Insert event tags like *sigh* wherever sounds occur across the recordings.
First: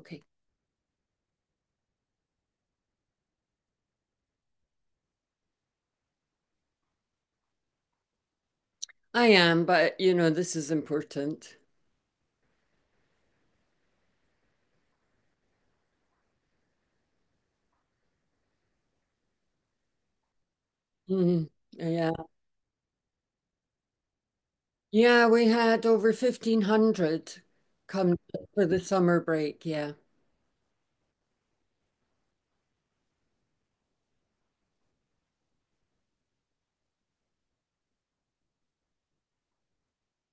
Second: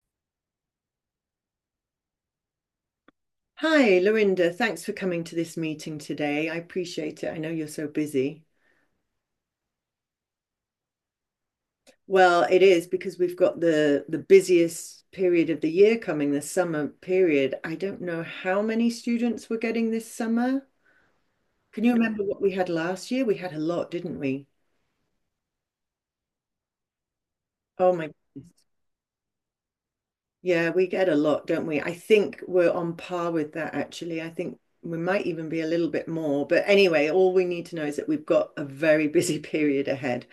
Okay, Hi, Lorinda. Thanks for coming to this meeting today. I appreciate it. I know you're so busy. I am, but you know, this is important. Well, it is because we've got the busiest period of the year coming, the summer period. I don't know how many students we're getting this summer. Mhm. Can you remember Yeah. what we had last year? We had a lot, didn't we? Yeah, we had over 1500 Oh my come goodness. for the summer break. Yeah. Yeah, we get a lot, don't we? I think we're on par with that actually. I think we might even be a little bit more. But anyway, all we need to know is that we've got a very *laughs* busy period ahead.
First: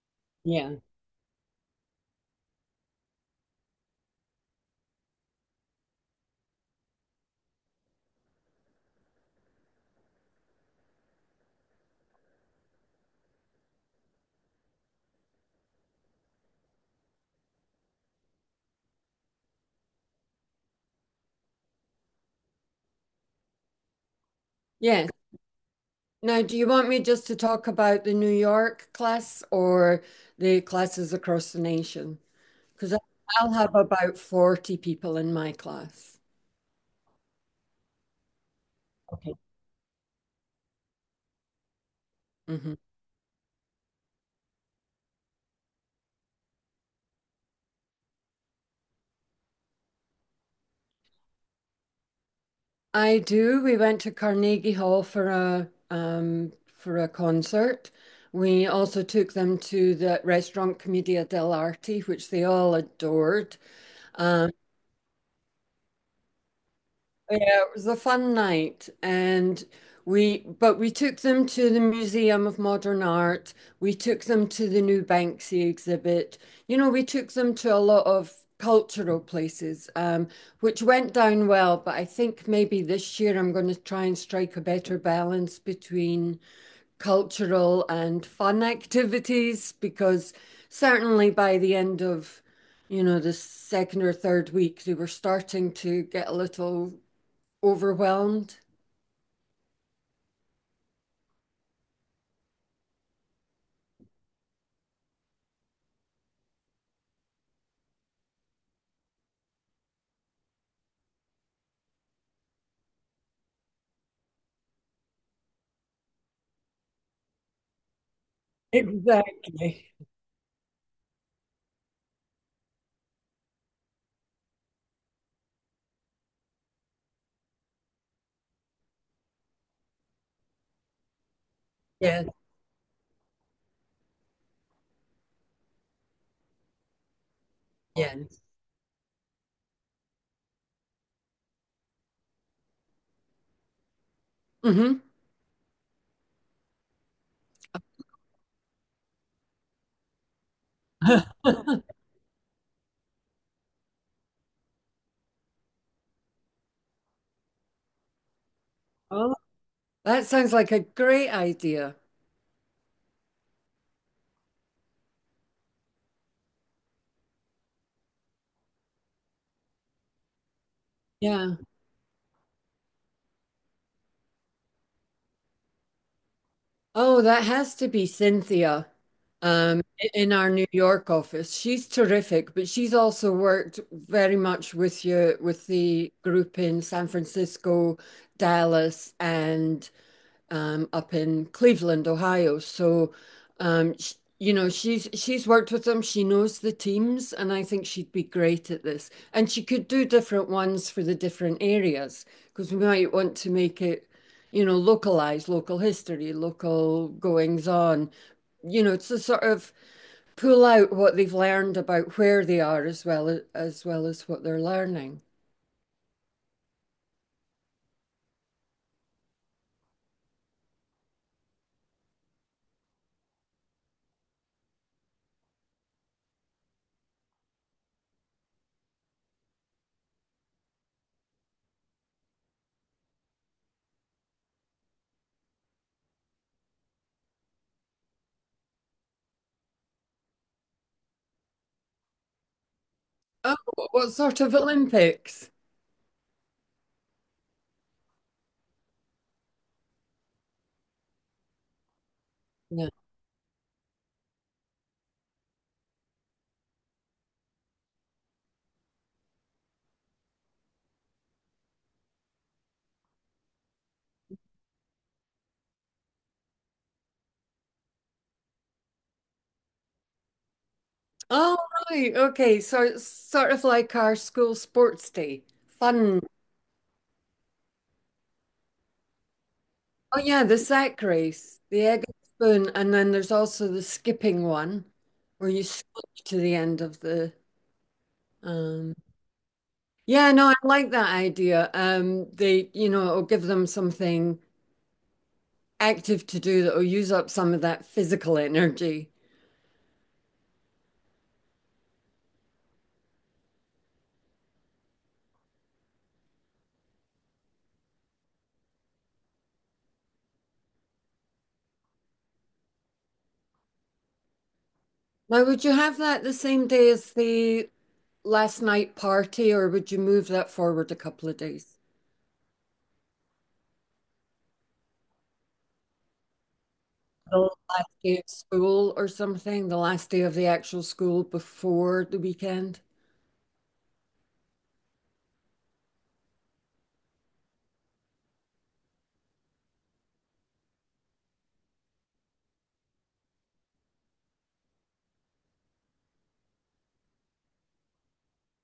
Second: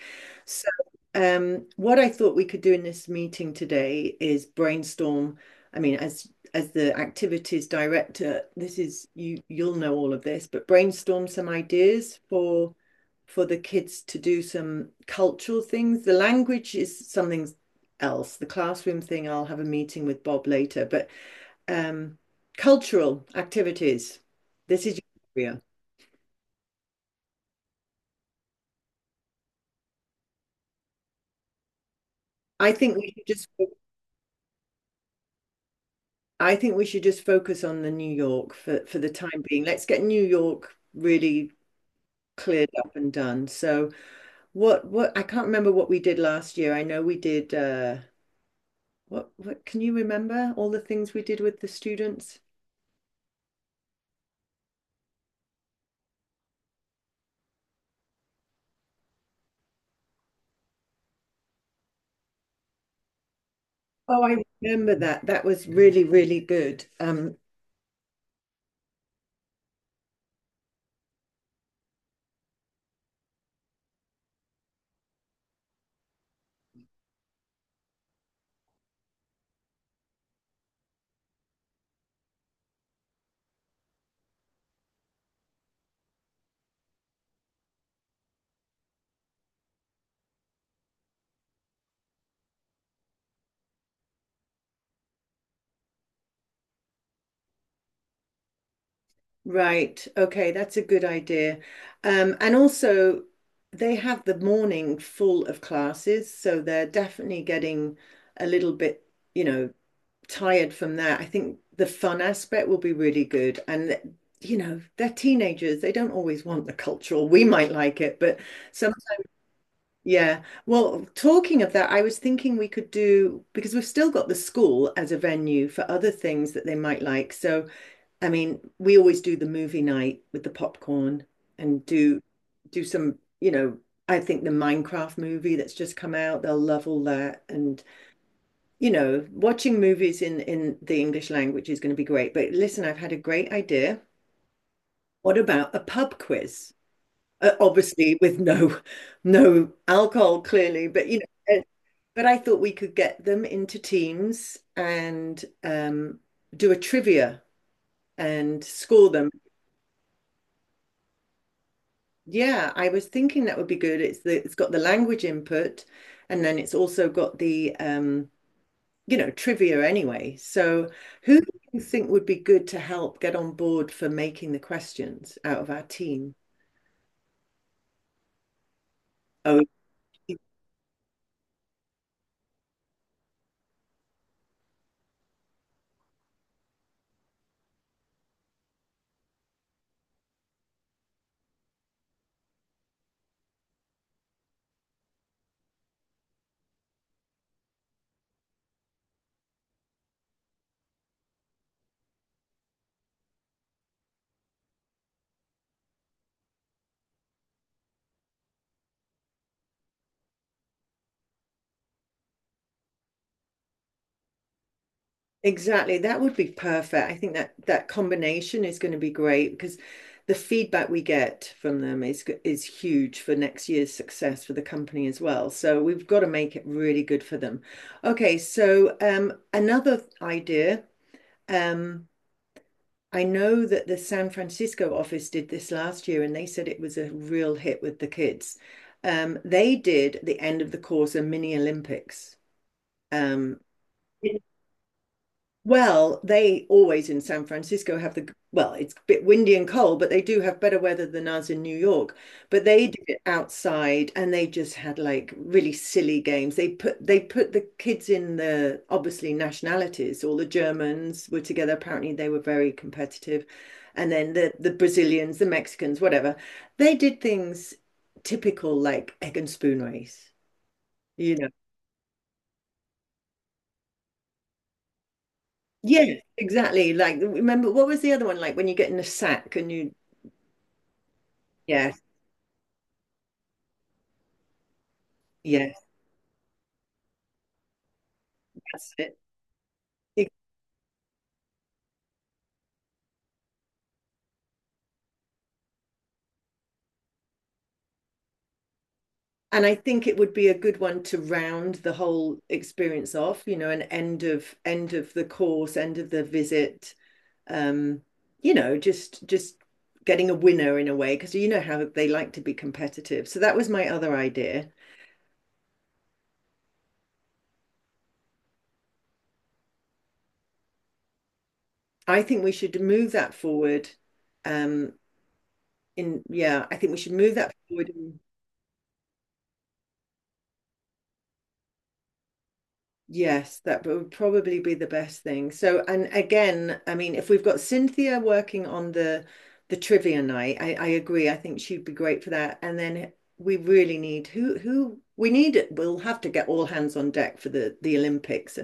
So, Yeah. um, what I thought we could do in this meeting today is brainstorm. I mean, as the activities director, this is you'll know all of this, but brainstorm some ideas for the kids to do some cultural things. The language is something else. The classroom thing, I'll have a meeting with Bob later, but um, cultural activities. This is Yes. your area. Now, do you want me just to talk about the New York class or the classes across the nation? I Because think we should just I'll have about 40 people in my class. I think we should just focus on the New York for the Okay. time being. Let's get New York really cleared Mhm. up and done. So what I can't remember what we did last year. I know we did what can you remember all the things we did with the students? I do. We went to Carnegie Hall for a for a concert. We also took them to the restaurant Commedia dell'arte, which they all adored. Oh, I Um, remember that. That was really, really good. Yeah, it was a fun night and we but we took them to the Museum of Modern Art. We took them to the new Banksy exhibit. You know, we took them to a lot of cultural places, which went down well, but I think maybe this year I'm going to try and strike a better balance between cultural and fun activities because certainly by the end of you know, the second or third week, they were starting to get a little overwhelmed. Right. Okay, that's a good idea. And also, they have the morning full of classes, so they're definitely getting a little bit, you know, tired from that. I think the fun aspect will be really good. You know, they're teenagers. They don't always want the cultural. We might like it, but some, Exactly. yeah. Well, talking of that, I was thinking we could do, because we've still got the school as a venue for other things that they might like. So, I mean, we always do the movie night with the popcorn and do Yes, do some, you know, I think the Minecraft movie that's just come out, they'll love all that. And, yes. you know, watching movies in the English language is going to be great. But listen, I've had a great idea. Hmm. What about a pub quiz? Obviously with no no alcohol clearly, but you *laughs* know, but I thought we could get them into teams and do a trivia and score them. Oh, that sounds like a great idea. Yeah, I was thinking that would be good. It's the it's got the language input and then it's also got the you know, trivia anyway. So who do Yeah. you think would be good to help get on board for making the questions out of our team? Oh, that has to be Cynthia, Oh, in our New York office. She's terrific, but she's also worked very much with you with the group in San Francisco, Dallas, and up in Cleveland, Ohio. So, sh you know, she's worked with them. She knows the teams, and I think she'd be great at this. And she could do different ones for the different areas because we might want to make it, you know, localized, local history, local goings on. You know, to sort of pull out what they've learned about where they are as well as what they're learning. exactly. That would be perfect. I think that that combination is going to be great because the feedback we get from them is huge for next year's success for the company as well. So we've got to make it really good for them. Okay, so another idea. Um, I know that the San Francisco office did this last year, and they said it was a real hit with the kids. They did at the end of the course a mini Olympics. Oh, Um, what sort of Olympics? Well, they always in San Francisco have well, it's a bit windy and cold, but they do have better weather than us in New York. But they did it outside and they just had like really silly games. They put the kids in the obviously nationalities. All the Germans were together. Apparently they were very competitive. And then the Brazilians, the Mexicans, whatever. They did things typical like egg and spoon race, you know. Oh, right. Okay. So sort of like our school sports day. Yeah, Fun. exactly. Like remember what was the other one like when you get in a sack and you Oh, yeah. The sack race, the yes, egg and spoon. And then there's also the skipping one where you yes, skip to the end of the. that's Um... it. It- Yeah, no, I like that idea. They, you know, it'll give them something active to do that will use up some of that physical energy. And I think it would be a good one to round the whole experience off, you know, an end of the course, end of the visit. Um, you know, just getting a winner in a way, because you know how they like to be competitive. So that was my other idea. Now, would you have that the same day as the last night party, or would you move that forward a couple of days? I think we should move that forward. Um, in yeah, I think we should move The that last forward. day of school or something, the last day of the actual school before the weekend? Yes, that would probably be the best thing. So, and again, I mean, if we've got Cynthia working on the trivia night, I agree. I think she'd be great for that. And then we really need who we need. It. We'll have to get all hands on deck for the Olympics.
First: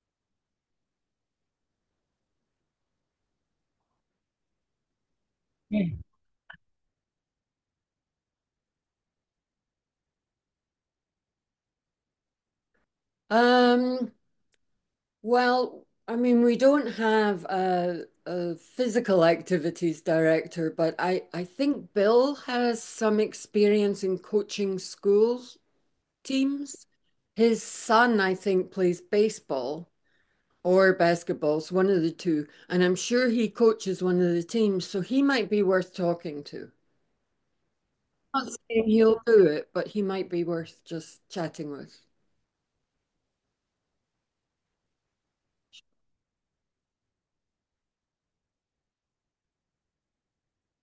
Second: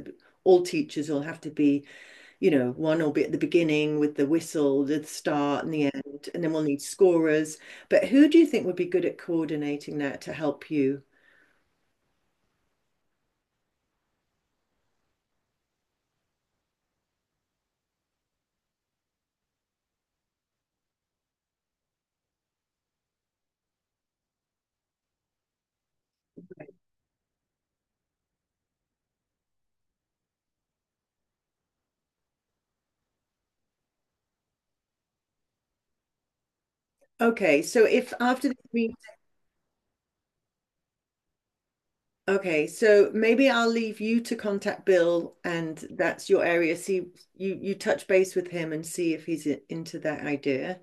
All teachers will have to be, you know, one will be at the beginning with the whistle, the start and the end, and then we'll need scorers. But who do you think would be good at coordinating that to help you? Um, well, I mean, we don't have a physical activities director, but I think Bill has some experience in coaching school teams. His son, I think, plays baseball or basketball, so one of the two, and I'm sure he coaches one of the teams, so he might be worth talking to. Okay, so if after Not this saying meet, he'll do it, but he might be worth just chatting with. okay, so maybe I'll leave you to contact Bill, and that's your area. See, you touch base with him and see if into that idea.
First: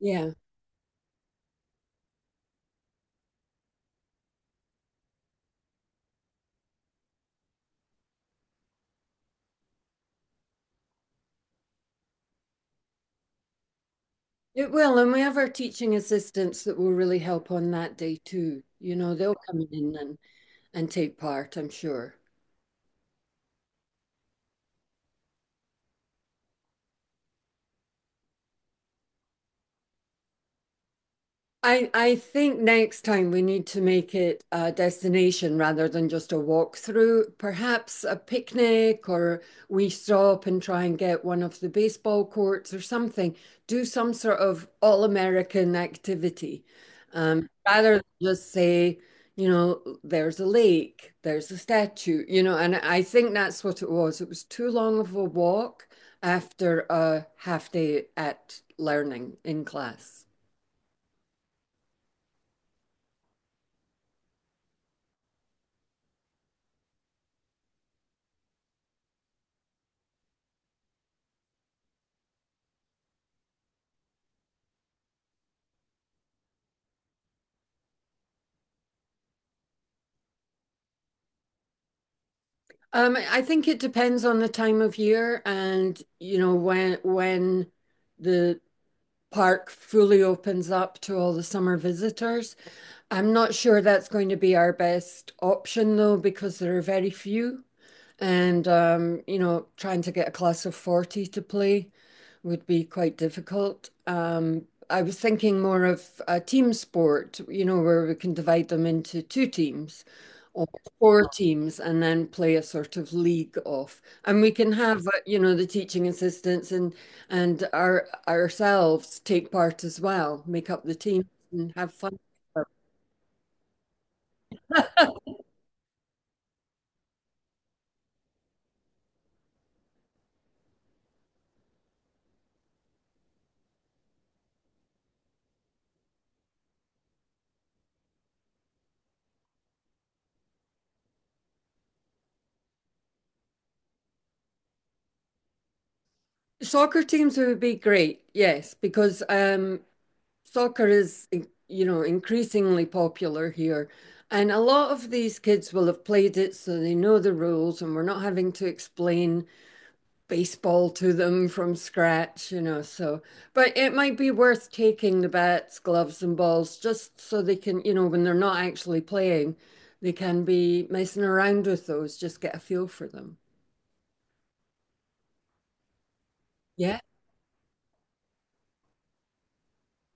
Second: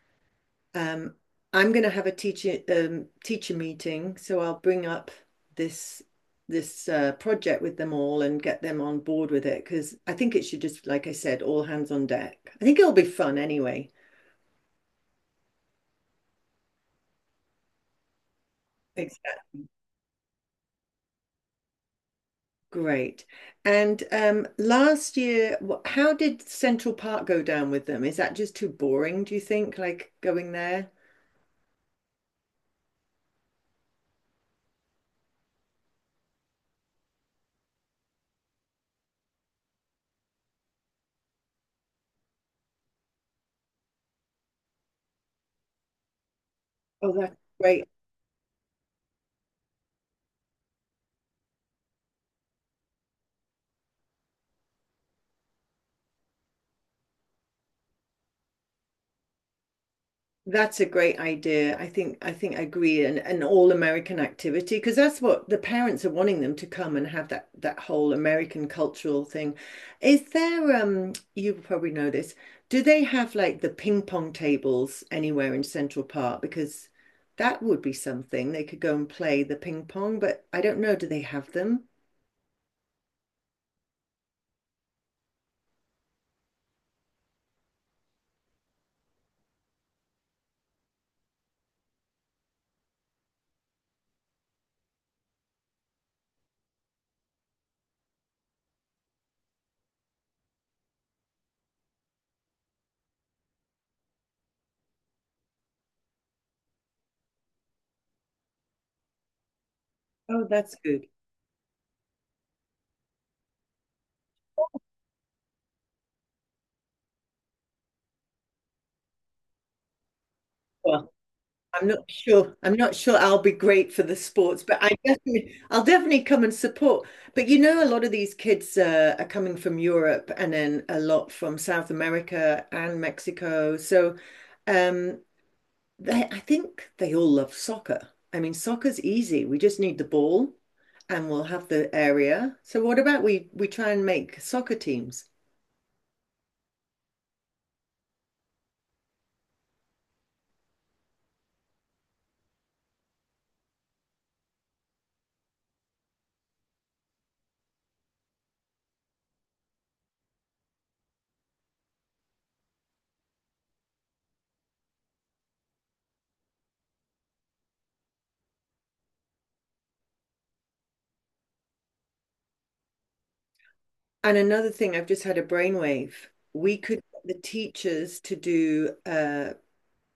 Yeah, Um, I'm going to have a teacher meeting, so I'll bring up this this project with them all and get them on board with it because I think it should just, like I said, all hands on deck. I think it'll be fun anyway. it will. And we have our teaching assistants that will really help on that day too. You know, they'll come in and take part, I'm sure. Great. And last year, how did Central Park go down with them? Is that just too boring, do you think? Like going there? I think next time we need to make it a destination rather than just a walkthrough. Perhaps a picnic, or we stop and try and get one of the baseball courts or something. Do some sort of all-American activity, Oh, that's great. rather than just say, you know, there's a lake, there's a statue, you know. And I think that's what it was. It was too long of a walk after a half day at learning in class. That's a great idea. I think I agree an all-American activity because that's what the parents are wanting them to come and have that that whole American cultural thing. Is there you probably know this. Do they have like the ping pong tables anywhere in Central Park? Because that would be something. They could go and play the ping pong, but I don't know. Do they have them? I think it depends on the time of year and you know when the park fully opens up to all the summer visitors. I'm not sure that's going to be our best option though, because there are very few. And you know, trying to get a class of 40 to play would be quite difficult. I was thinking more of a team sport, you know, where we can divide them into two teams Oh, or that's good. four teams and then play a sort of league off. And we can have, you know, the teaching assistants and and ourselves take part as well, make up the Well, team and have fun. I'm not sure I'll be great for the sports, but I'll definitely come and support. But you know, a lot of these kids are coming from Europe and then a lot from South America and Mexico. So um, I think they all love soccer. I mean, soccer's easy. We just need the ball and we'll have the area. So what about we try and make soccer teams? Soccer teams would be great, yes, because soccer is, you know, increasingly popular here. And a lot of these kids will have played it, so they know the rules, and we're not having to explain baseball to them from scratch, you know. So, but it might be worth taking the bats, gloves, and balls just so they can, you know, when they're not actually playing, they can be messing around with those, just get a feel for them. And another thing, I've just had a brainwave. We Yeah. could get the teachers to do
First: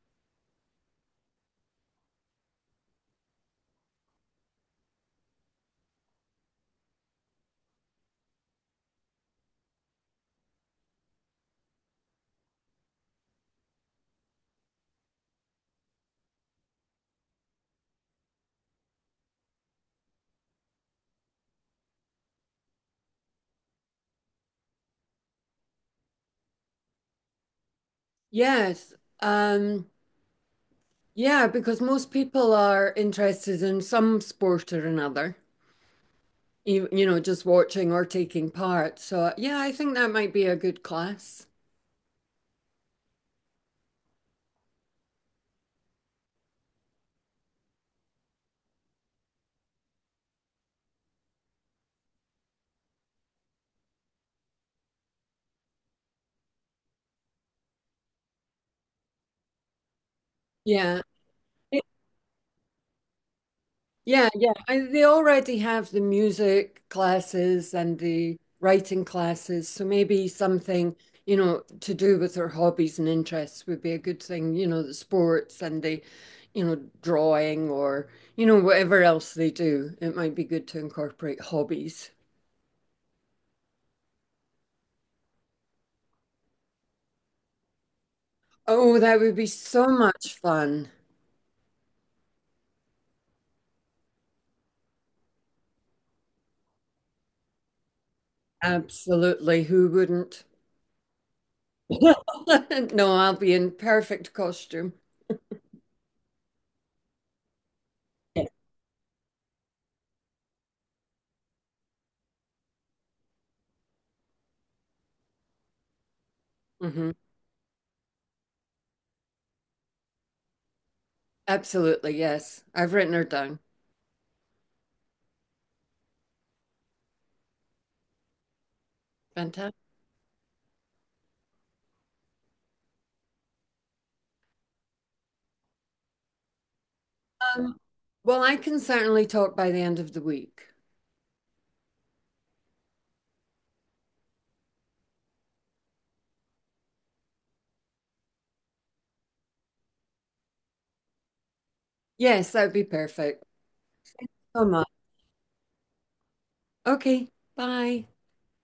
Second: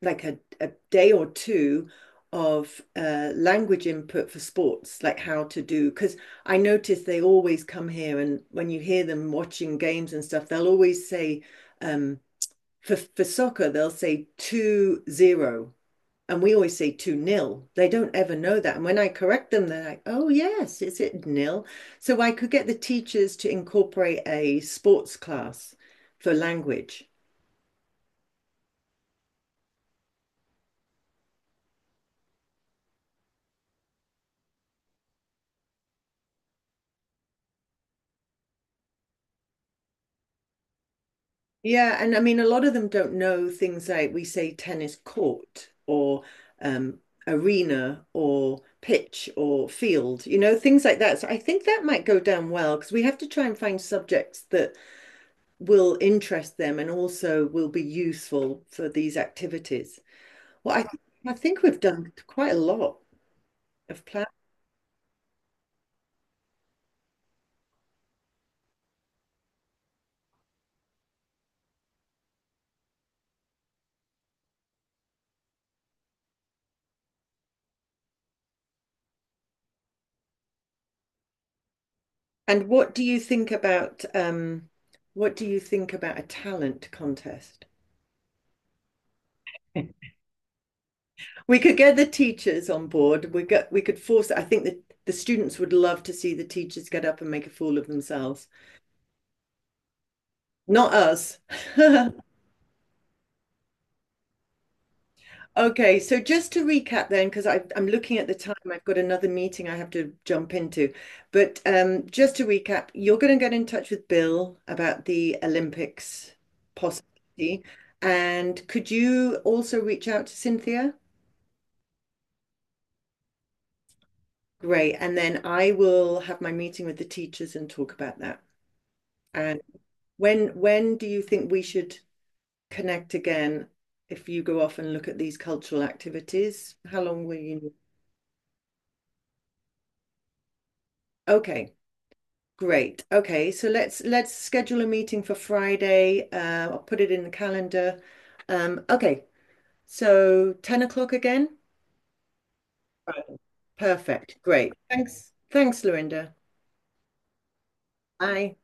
like a day or two of language input for sports, like how to do. Because I notice they always come here, and when you hear them watching games and stuff, they'll always say, um, for soccer, they'll say 2-0, and we always say two nil. They don't ever know that. And when I correct them, they're like, oh, yes, is it nil? So I could get the teachers to incorporate a sports class for language. Yes. Um, yeah, because most people are interested in some sport or another. You know, just watching or taking part. So yeah, I think that might be a good class. Yeah, and I mean, a lot of them don't know things like we say tennis court or um, arena or pitch or field, you know, things like that. So I think that might go down well because we have to try and find subjects that will interest them and also will be useful for these activities. Well, Yeah. I think we've done quite a lot of plan. Yeah, yeah. They already have the music classes and the writing classes, so maybe something, you know, to do with their hobbies and interests would be a good thing, you know, the sports and the, you know, drawing or, you know, whatever else they do. It might be good to incorporate hobbies. And what do you think about a talent contest? Oh, that would be so much fun. We could get the teachers on board. We could force it. I think that the students would love to see the teachers get up and make a fool of themselves. Absolutely. Who wouldn't? Not us. *laughs* *laughs* No, I'll be in perfect costume. Okay, so just to recap then, because I'm looking at the Yeah. time, I've got another meeting I have to jump into. But just to recap, you're going to get in touch with Bill about the Olympics Hmm. possibility. And could you also reach out to Cynthia? Absolutely, yes. I've written her down. Great. And then I will have my meeting with the teachers and talk about that. And Fantastic. when do you think we should connect again? If you go off and look at these cultural activities, how long will you need? Um, well, I can certainly talk by the end of the week. Okay, great. Okay, so let's schedule a meeting for Friday. I'll put it in the calendar. Um, okay, 10 o'clock again. Yes, that would be Right. perfect. Perfect. So Great. much. Thanks. Thanks, Lorinda. Okay, bye. Bye.